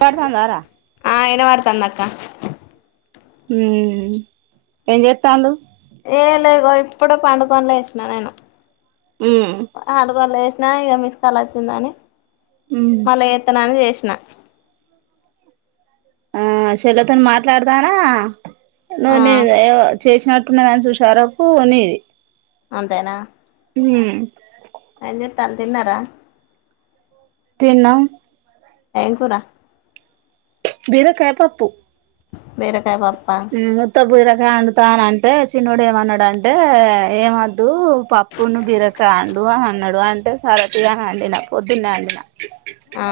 పడుతాందారా ఆ అయిన వాడతందక్క ఊ ఎం చేతాండు ఏ లేగో ఇప్పుడు పండుకుని లేసిన నేను ఉమ్ ఆను పల ఆ ఇక మిస్కల్ వచ్చిందని. ఉమ్ మల ఎత్తనను చేస నా ఆ సెల్లితోను లోతను మాట్లాడదానా న ఆ నీ ఎవ చేసినట్టున్నదని చూశారపు కొనీది అంతేనా హు ఎం చేతున్నారు తిన్నారా? తిన్నాం ఏ కూరా బీరకాయ పప్పు బీరకాయ పప్పా అండుతాన అంటే చిన్నడు ఏమన్నాడు అంటే, ఏమెద్దు పప్పును బీరకాయ వండు అన్నాడు. అంటే సరతిగా వండిన పోద్దున్నే వండిన. ఆ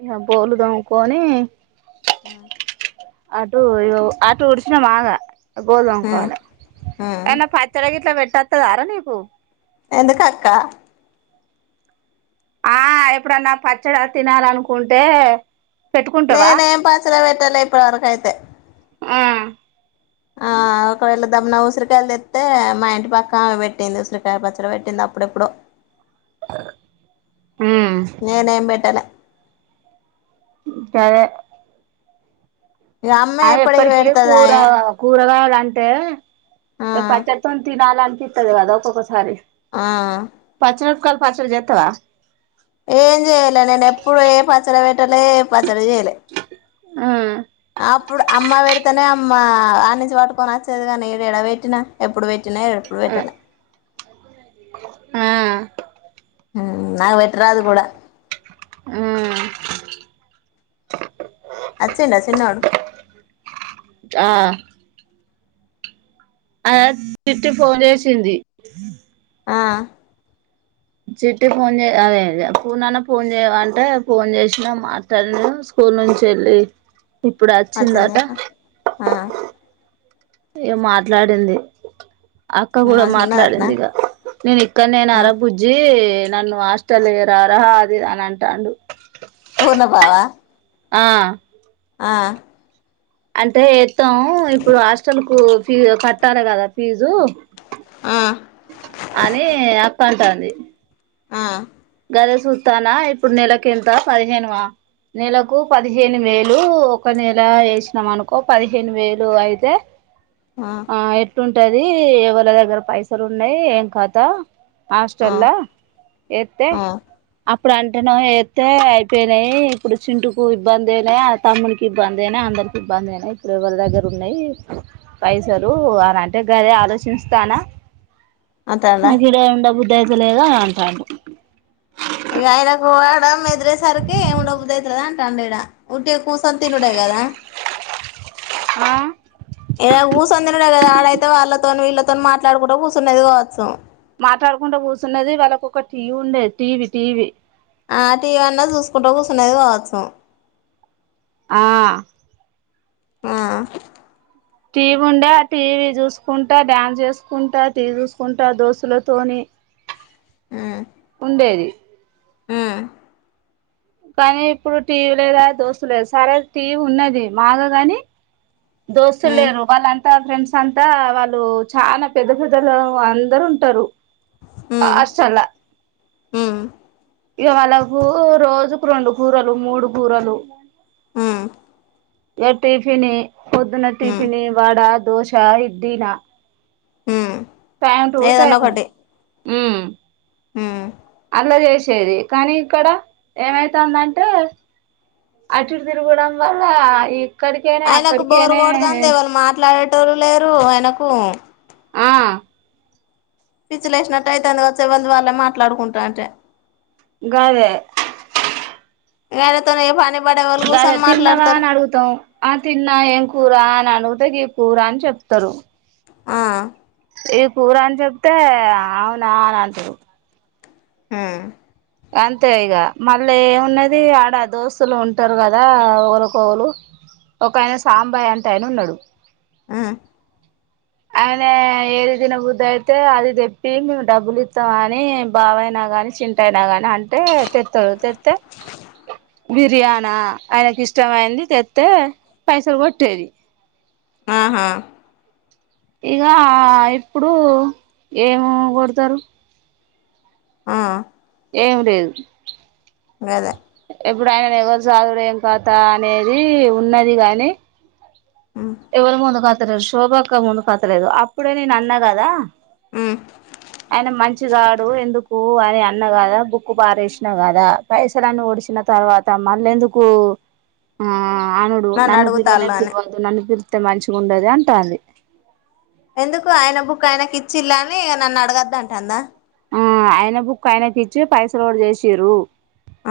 ఇక బోలు దోముకుని ఆటు ఆటు ఉడిచిన మాగా గోలు ఉమ్ దొముకోవాలె ఉమ్ ఎన్న పచ్చడాకిట్లా పెట్ట తెత్తదరా నీకు ఎందుక అక్క ఆ ఎప్పుడన్నా పచ్చడ తినాలనుకుంటే నే పెట్టుకుంటావా నేం పచ్చడ పెట్టాలా ఇప్పుడు వరకైతే ఆ ఆ ఒకవేళ దమ్మున ఉసిరికాయలు తెత్తే మా ఇంటి పక్కమె పెట్టింది. ఉసిరికాయ పచ్చడి పెట్టింది అప్పుడెప్పుడు. ఉమ్ నేను ఎం పెట్టాలె సరే ఇక అమ్మే ఆ ఎప్పటికి ఎప్పటికే కూర పెడతదాయే కూరగా అంటే ఆ పచ్చడితోనే తినాల అంత ఇత్తది కదా ఒక ఒక సారి ఆ పచ్చిమిరపకాయల పచ్చడ జెతవా ఏం చెయాలె నేను ఎప్పుడు ఏ పచ్చడ పెట్టాలె ప తరజేలే ఉమ్ అప్పుడు అమ్మ పెడితేనే అమ్మ ఆడి నుంచి పట్టుకొని వచ్చేదు కానీ ఏడేడా పెట్టినా ఎప్పుడు పెట్టి తిన ఎప్పుడు పెట్టలే ఆ నా వెట్రాదు కూడాడ ఉమ్ అచ్చంట చిన్నోడు ఆ అద తిట్టి ఫోన్ చేసింది ఆ చిట్టి ఫోన్ చే అదేప్పుూ నాన్న ఫోన్ చేయాలంటే ఫోన్ చేసినా మాట్లాడిను స్కూల్ నుంచి వెళ్ళి ఇప్పుడు వచ్చింది వచ్చిందట అట్నా ఆ ఏ మాట్లాడింది అక్క కూడా మంచిగా ఉన్నది అట్నా మాట్లాడింది ఇక నేను ఇక్కడ నేను ఆ అరబుజ్జి నన్ను హాస్టెల్ ఎర అరహా అది నని అంటాండు కొన పావా ఆ ఆ అంటే మొత్తం ఇప్పుడు హాస్టల్ కు ఫీజ కట్టార కదా ఫీజు ఆ అని అక్క అంటాది ఆ గర చూస్తానా ఇప్పుడు నెలకింత పదిహేను నెలకు పదిహేను వేలు ఒక నెల వేసినాం అనుకో పదిహేను వేలు అయితే ఆ ఎటు ఉంటది ఎవళ దగ్గర పైసలు ఉన్నాయి ఏం కాదా ఆ హస్టల్ ఎత్ ఆ అప్పుడు అంటేన ఏతే అయిపోయినాయి ఇప్పుడు చింటుకు ఇబ్బంది అయినా తమ్ముకి ఇబ్బంది అనా అందరికి ఇబ్బంది అయినా ఇప్పుడు ఎవరి దగ్గర ఉన్నాయి పైసరు అన అంటే గరే ఆలోచిస్తానా అంటాండా నాకిడ ఉడా బుద్ దజలేద అంటాడు ఇ ఆయనకుడం ఎదిరేసరికి ఏమిండబుదువుతుదా అంట అండేడా ఉంట కూర్చొని తినుడా కదా ఆ ఏద ఊ సంద ఆడైతే వాళ్ళతో వీళ్ళతో మాట్లాడుకుండా కూర్చునేది కావచ్చు మాట్లాడుకుంటూ కూర్చున్నది వాళ్ళకు ఒక టీవీ ఉండేది టీవీ టీవీ ఆ టీవీ అన్నా చూసుకుంటా కూర్చునేది కావసం ఆ ఆ టీవీ ఉండ టీవీ చూసుకుంటా డ్యాన్స్ చేసుకుంటా టీ చూసుకుంటా దోస్తులతోని ఉండేది హుమ్ కానీ ఇప్పుడు టీవీ లేదా దోస్తు లేదా సరే టీవీ ఉన్నది బాగ కాని దోస్తుల్ ఉమ్ లేరు వాళ్ళంతా ఫ్రెండ్స్ ఇంకంతా వాళ్ళు చాలా పెద్ద పెద్దలు అందరు ఉంటారు హాస్టల్లా హుమ్ ఇక వాళ్ళకు రోజుకు రెండు కూరలు మూడు కూరలు హుమ్ ఇగ టిఫిని పొద్దున ఉమ్ టిఫిని వాడా దోశా ఇడ్లీ నా ఉమ్ టైం టూ టై ఏదన్నా మ్ అలా చేసేది కానీ ఇక్కడ ఏమైతుందంటే అటుడు తిరగడం వల్ల ఈ ఆయనకు బోరుకొడుతాంది ఎవను మాట్లాడేటళ్లు లేరు ఆయనకు ఆ పిచ్చిలు వేసినట్టు అయితే అందుక వచ్చేవళ్ళదు వాళ్ళ మాట్లాడుకుంటా అంటే గాదే ఎర తనే పానీ ద తిన్నావా అని అడుగుతాం ఆ తిన్నా ఏం కూర అని అనుగుత ఈ కూర అని చెప్తారు ఆ ఇది కూర అని చెప్తే అవునా అని అంటారు మ్ అంతే ఇగ, మళ్ళీ ఏమున్నది ఆడ దోస్తులు ఉంటారు కదా, ఒకరిఒకళ్లు ఒక ఆయన సాంబాయ అంటే ఆయన ఉన్నాడు ఆ ఆయన ఏది తిన బుద్ధ అయితే అది తెప్పి మేము డబ్బులు ఇస్తామ అని బావయినా కాని చింట అయినా ని అంటే తెత్తా, తెత్తే బిర్యానా ఆయనకి ఇష్టంమయింది తెత్తే పైసలు కొట్టేది ఆ హా ఇక ఇప్పుడు ఏమ కొడతారు ఆ ఏమి లేదు గదె ఎప్పుడు ఆయన ఎవరు సాదుడేం కథ అనేది ఉన్నది గాని ఉమ్ ఎవరు ముందుకాద్ దర శోభక్క ముందుకుతలేదు అప్పుడే నేను అన్నా కదా ఉమ్ అయినా మంచిగా ఎందుకు అని అన్న కదా బుక్కు బారేసిన కదా, పైసలన్ని ఒడిచిన తర్వాత మళ్ళీ ఎందుకు, ఆ ఆనుడు నన్ను పిలవనే అడుగుతాళ్ళు అని పిలవద్దు నన్ను పిళ్తే మంచిగా ఉండది అంటాంది ఎందుకు ఆయన బుక్ ఆయనకి ఇచ్చిలా అని నన్ను అడగద్దంట అందా. ఆ ఆయన బుక్ ఆయనకి ఇచ్చి పైస లోడ్ చేసిరు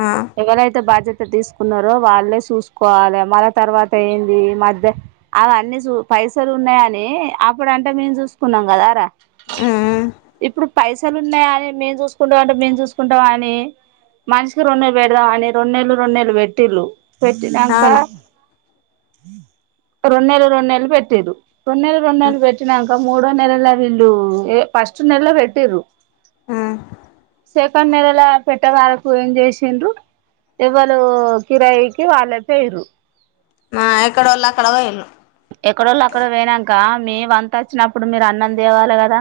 ఆ ఎవరైతే బాజె తీసుకున్నారో వాళ్ళే చూసుకోవాలి. మళ్ళ తర్వాత ఏంది మధ్య అవి అన్నీ చూ పైసలు ఉన్నాయ అని, అప్పుడ అంటే మేము చూసుకున్నాం కదార. ఉమ్ ఇప్పుడు పైస మసలు ఉన్నాయి అని మేము చూసుకుంటా అంటే, మేము చూసుకుంటాం. అని మనిషి రెండు నేలలు పెడదాం అని రెంనేళ్లు రెండు నేలలు పెట్టిళ్ళు. పెట్టినంకా అవును రెండు నెల్లు రెంనెల్లు పెట్టిరు రెంనెల్లు రెంనెల్లు పెట్టినాంక మూడో నెలలో ఇల్ ఫస్ట్ నెల పెట్టిర్రు. ఆ సెకండ్ నెలల పెట్టే వాళ్ళకు ఏం చేసిండ్రు. ఎవలు కిరాయికి వాళ్ళ పోయరు. ఆ ఎక్కడ వళ్ళు అక్కడ పోతున్రు ఎక్కడోళ్ళు అక్కడ పోయినాక మీ వంత వచ్చినప్పుడు మీరు అన్నం తేవాలి కదా!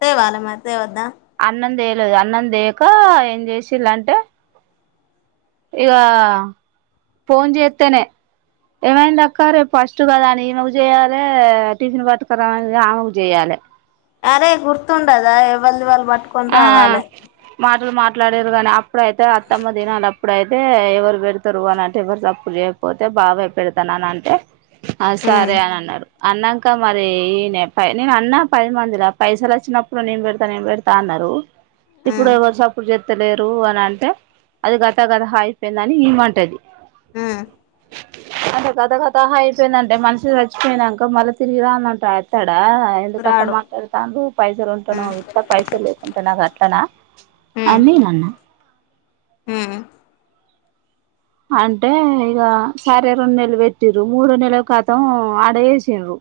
తేవాళ్ళ మరి తెవద్దా అన్నం అన్నం చేక ఏం చేసిలాంటే ఇక ఫోన్ చేత్తేనే ఏమైంది అక్క రేపు ఫస్ట్ చటు కద అని ఈమెకు చేయాలి టిఫిన్ పట్టుకరా అని ఆమెకు చేయాలి అరే గుర్తుంటదా వళ్ళ వాళ్ళు పట్టుకొని రావాలే మాట్లాడేరు కానీ అప్పుడైతే అత్తమ్మ దినాల అప్పుడైతే ఎవరు పెడతారు. అని అంటే ఎవరు తప్పులు చేయకపోతే బాబయి పెడతానని అంటే, ఆ ఉమ్ సరే అన్నారు అన్నాంక మరి నేను అన్న పది మందిలా పైసలు వచ్చినప్పుడు నేను పెడుత నేను పెడతా అన్నారు ఇప్పుడు ఉమ్ ఎవరు సప్పుడు చెత్తలేరు అని అంటే, అది గత గతహా అయిపోయింద అని ఇమంటది. ఉమ్ అంటే గత గతహా అయిపోయిందంటే మనిషి చచ్చిపోయినాక మళ్ళా తిరిగిరా అని అంటా అత్తాడా, ఎందుకు అట్లా రాడు మాట్లాడుతా పైసలు ఉంటాను ఉమ్ అవి. పైసలు లేకుంటున్నా గట్లనా ఉమ్ అన్నిన ఉమ్ అంటే ఇక సరే రెండు నెలలు పెట్టిర్రు మూడు నెల క్రితం ఆడ వేసిన్రు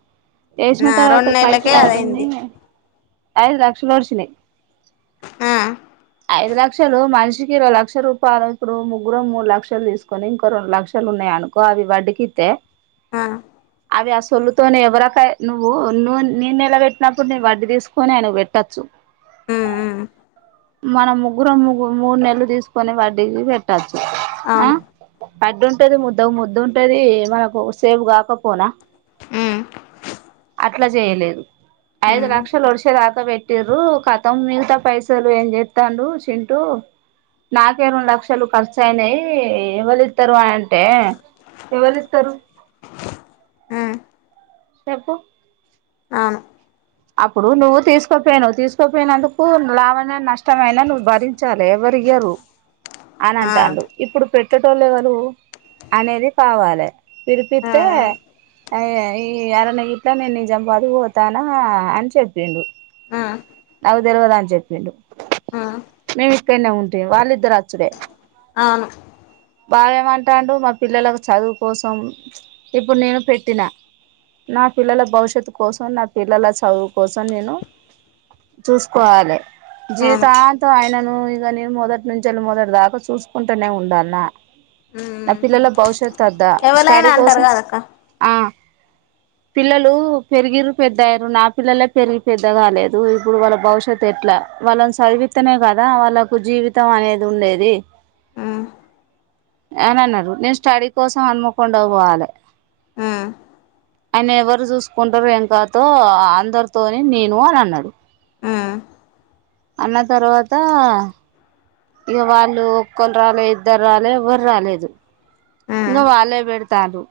వేసిన ఆ రెండు తర్వాత నెలలకే పైసలు ఆడుంది అదయింది ఐదు లక్షలు ఓడ్సినయి ఉ ఐదు లక్షలు మనిషికి ఇరో లక్ష రూపాయలు ఇప్పుడు ముగ్గురం మూడు లక్షలు లు తీసుకొని ఇంకో రెండు లక్షలు ఉన్నాయి అనుకో అవి వడ్డికిత్తే ఆ అవి ఆ సొల్లుతోనే ఎవరక నువ్వు ను నే నిలబెట్టినప్పుడు, నువు వడ్డీ తీసుకొని ఆయన పెట్టొచ్చు. ఉమ్ ఉమ్ మన ముగ్గురం ముగ్గు మూడు నెలలు తీసుకొని వడ్డీ కి పెట్టచ్చు అవును అడ్డుంటది ముద్ద ముద్దు ఉంటది మనకు సేవ్ కాకపోనా ఉమ్ అట్లా చేయలేదు. ఐదు ఉమ్ లక్షలు వడిసే దాకా పెట్టిరు కతం మిగతా పైసా అసలు ఏం చెస్తాడు. చింటూ నాకే రెండు లక్షలు ఖర్చు అయినాయి ఎవరిస్తారు అని అంటే, ఎవ్వలిత్తరు చెపు ఆ అప్పుడు నువ్వు తీస్ తీస్కోపోయిను తీసుకోపోయినందుకు లాభమైన నష్టమయినా నువ్వు భరించాలి ఎవ్వర్ ఇయరు అని ఆ అంటాడు ఇప్పుడు పెట్ట తెల్వదే అనేది కావాలి ఆ పిలిపిస్తే ఈ అరన ఇట్లా నేన్ నిజామాబాద్ పోతాన ఆ అని చెప్పిండు. ఆ ఆ [inaudible] ఆ వాడేం మంటాడు మా పిల్లలకు చదువు కోసం ఇప్పుడు నేను పెట్టిన నా పిల్లల భవిష్యత్తు కోసం నా పిల్లల చదువు కోసం నేను చూస్కోవాలె అవును జీవితాంతం ఆయన ఒ ఇగ నేను మొదటి నుంచెల్లి మొదటి దాకా చూసుకుంటనే ఉండాల్నా ఆ ఉమ్ పిల్లలా భవిష్య ఎవలైనా స్టడీ అంటారు కోసం కదక్క ఆ పిల్లలు పెరిగిన్రూ పెద్దాయిన్రు నా పిల్లలే పెరిగి పెద్ద కాలేదు ఇప్పుడు వాళ్ళ భవిష్యత్తు ఎట్లా వాళ్ళని చదివిత్తెనే కదా వాళ్ళకు జీవితం అనేది ఉండేది. ఉమ్ అననన్నరు. నేన్ స్టడీ కోసం హన్మకొండ పోవాలె ఆ ఆయన ఎవరు చూసుకుంటరో ఏం కథో అందరితోని తిను అని అన్నది. ఉమ్ అన్న తర్వాత ఇగ వాళ్ళు ఒక్కరు రాలే ఇద్దరు రాలే ఎవ్వరు రాలేదు ఇంక ఉమ్ వాళ్ళే పెడతారు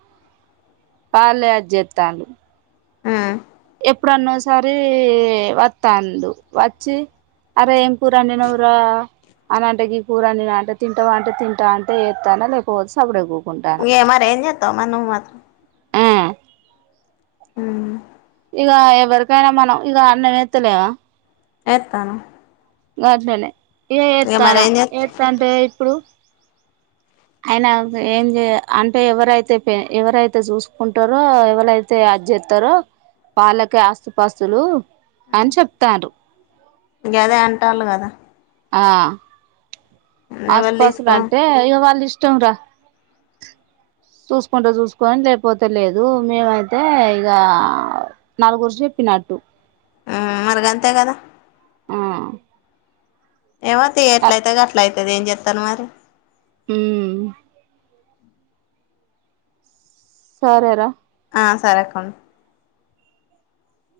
వాళ్ళే అద్ చెత్తన్లు ఉమ్ ఎప్పుడన్నోసారి వస్తాడు వచ్చి అరే ఏం కూర అండినవురా అన అంటకి కూరండి అంటే తింటావు అంటే తింటా అంటే వస్తాన లేకపోతే సబడే ఏ మారి ఏంజత్త ను మాత్రం ఆ ఉమ్ ఇగ ఎవరికైనా మనం ఇగ అన్నం ఎత్తలేమా ఎత్తాను గట్లనే ఇగ ఎత్తన్న ఏం చేత్ ఎస్తంటే ఇప్పుడు ఆయన ఏం చేయ అంటే ఎవరైతే ఎవరైతే చూసుకుంటారో ఎవరైతే అదిస్తారో వాళ్ళకి ఆస్తుపాస్తులు అని చెప్తాండ్రు గదే అంటాలు గదా ఆ ఎవలు తీసుకో ఆస్తుపాస్తులంటే ఇగ వాళ్ ఇష్ ఇష్టం రా చూసుకుంటే చూసుకోని లేకపోతే లేదు మేమైతే ఇగ నలుగురు చెప్పినట్టు ఉమ్ మరిగంతే గదా ఉమ్ ఏమో తి ఎట్లయితే గట్లయిత ఏది ఏం చెత్తాను మరి హ్మ్ సరే రా ఆ సరే అక్కా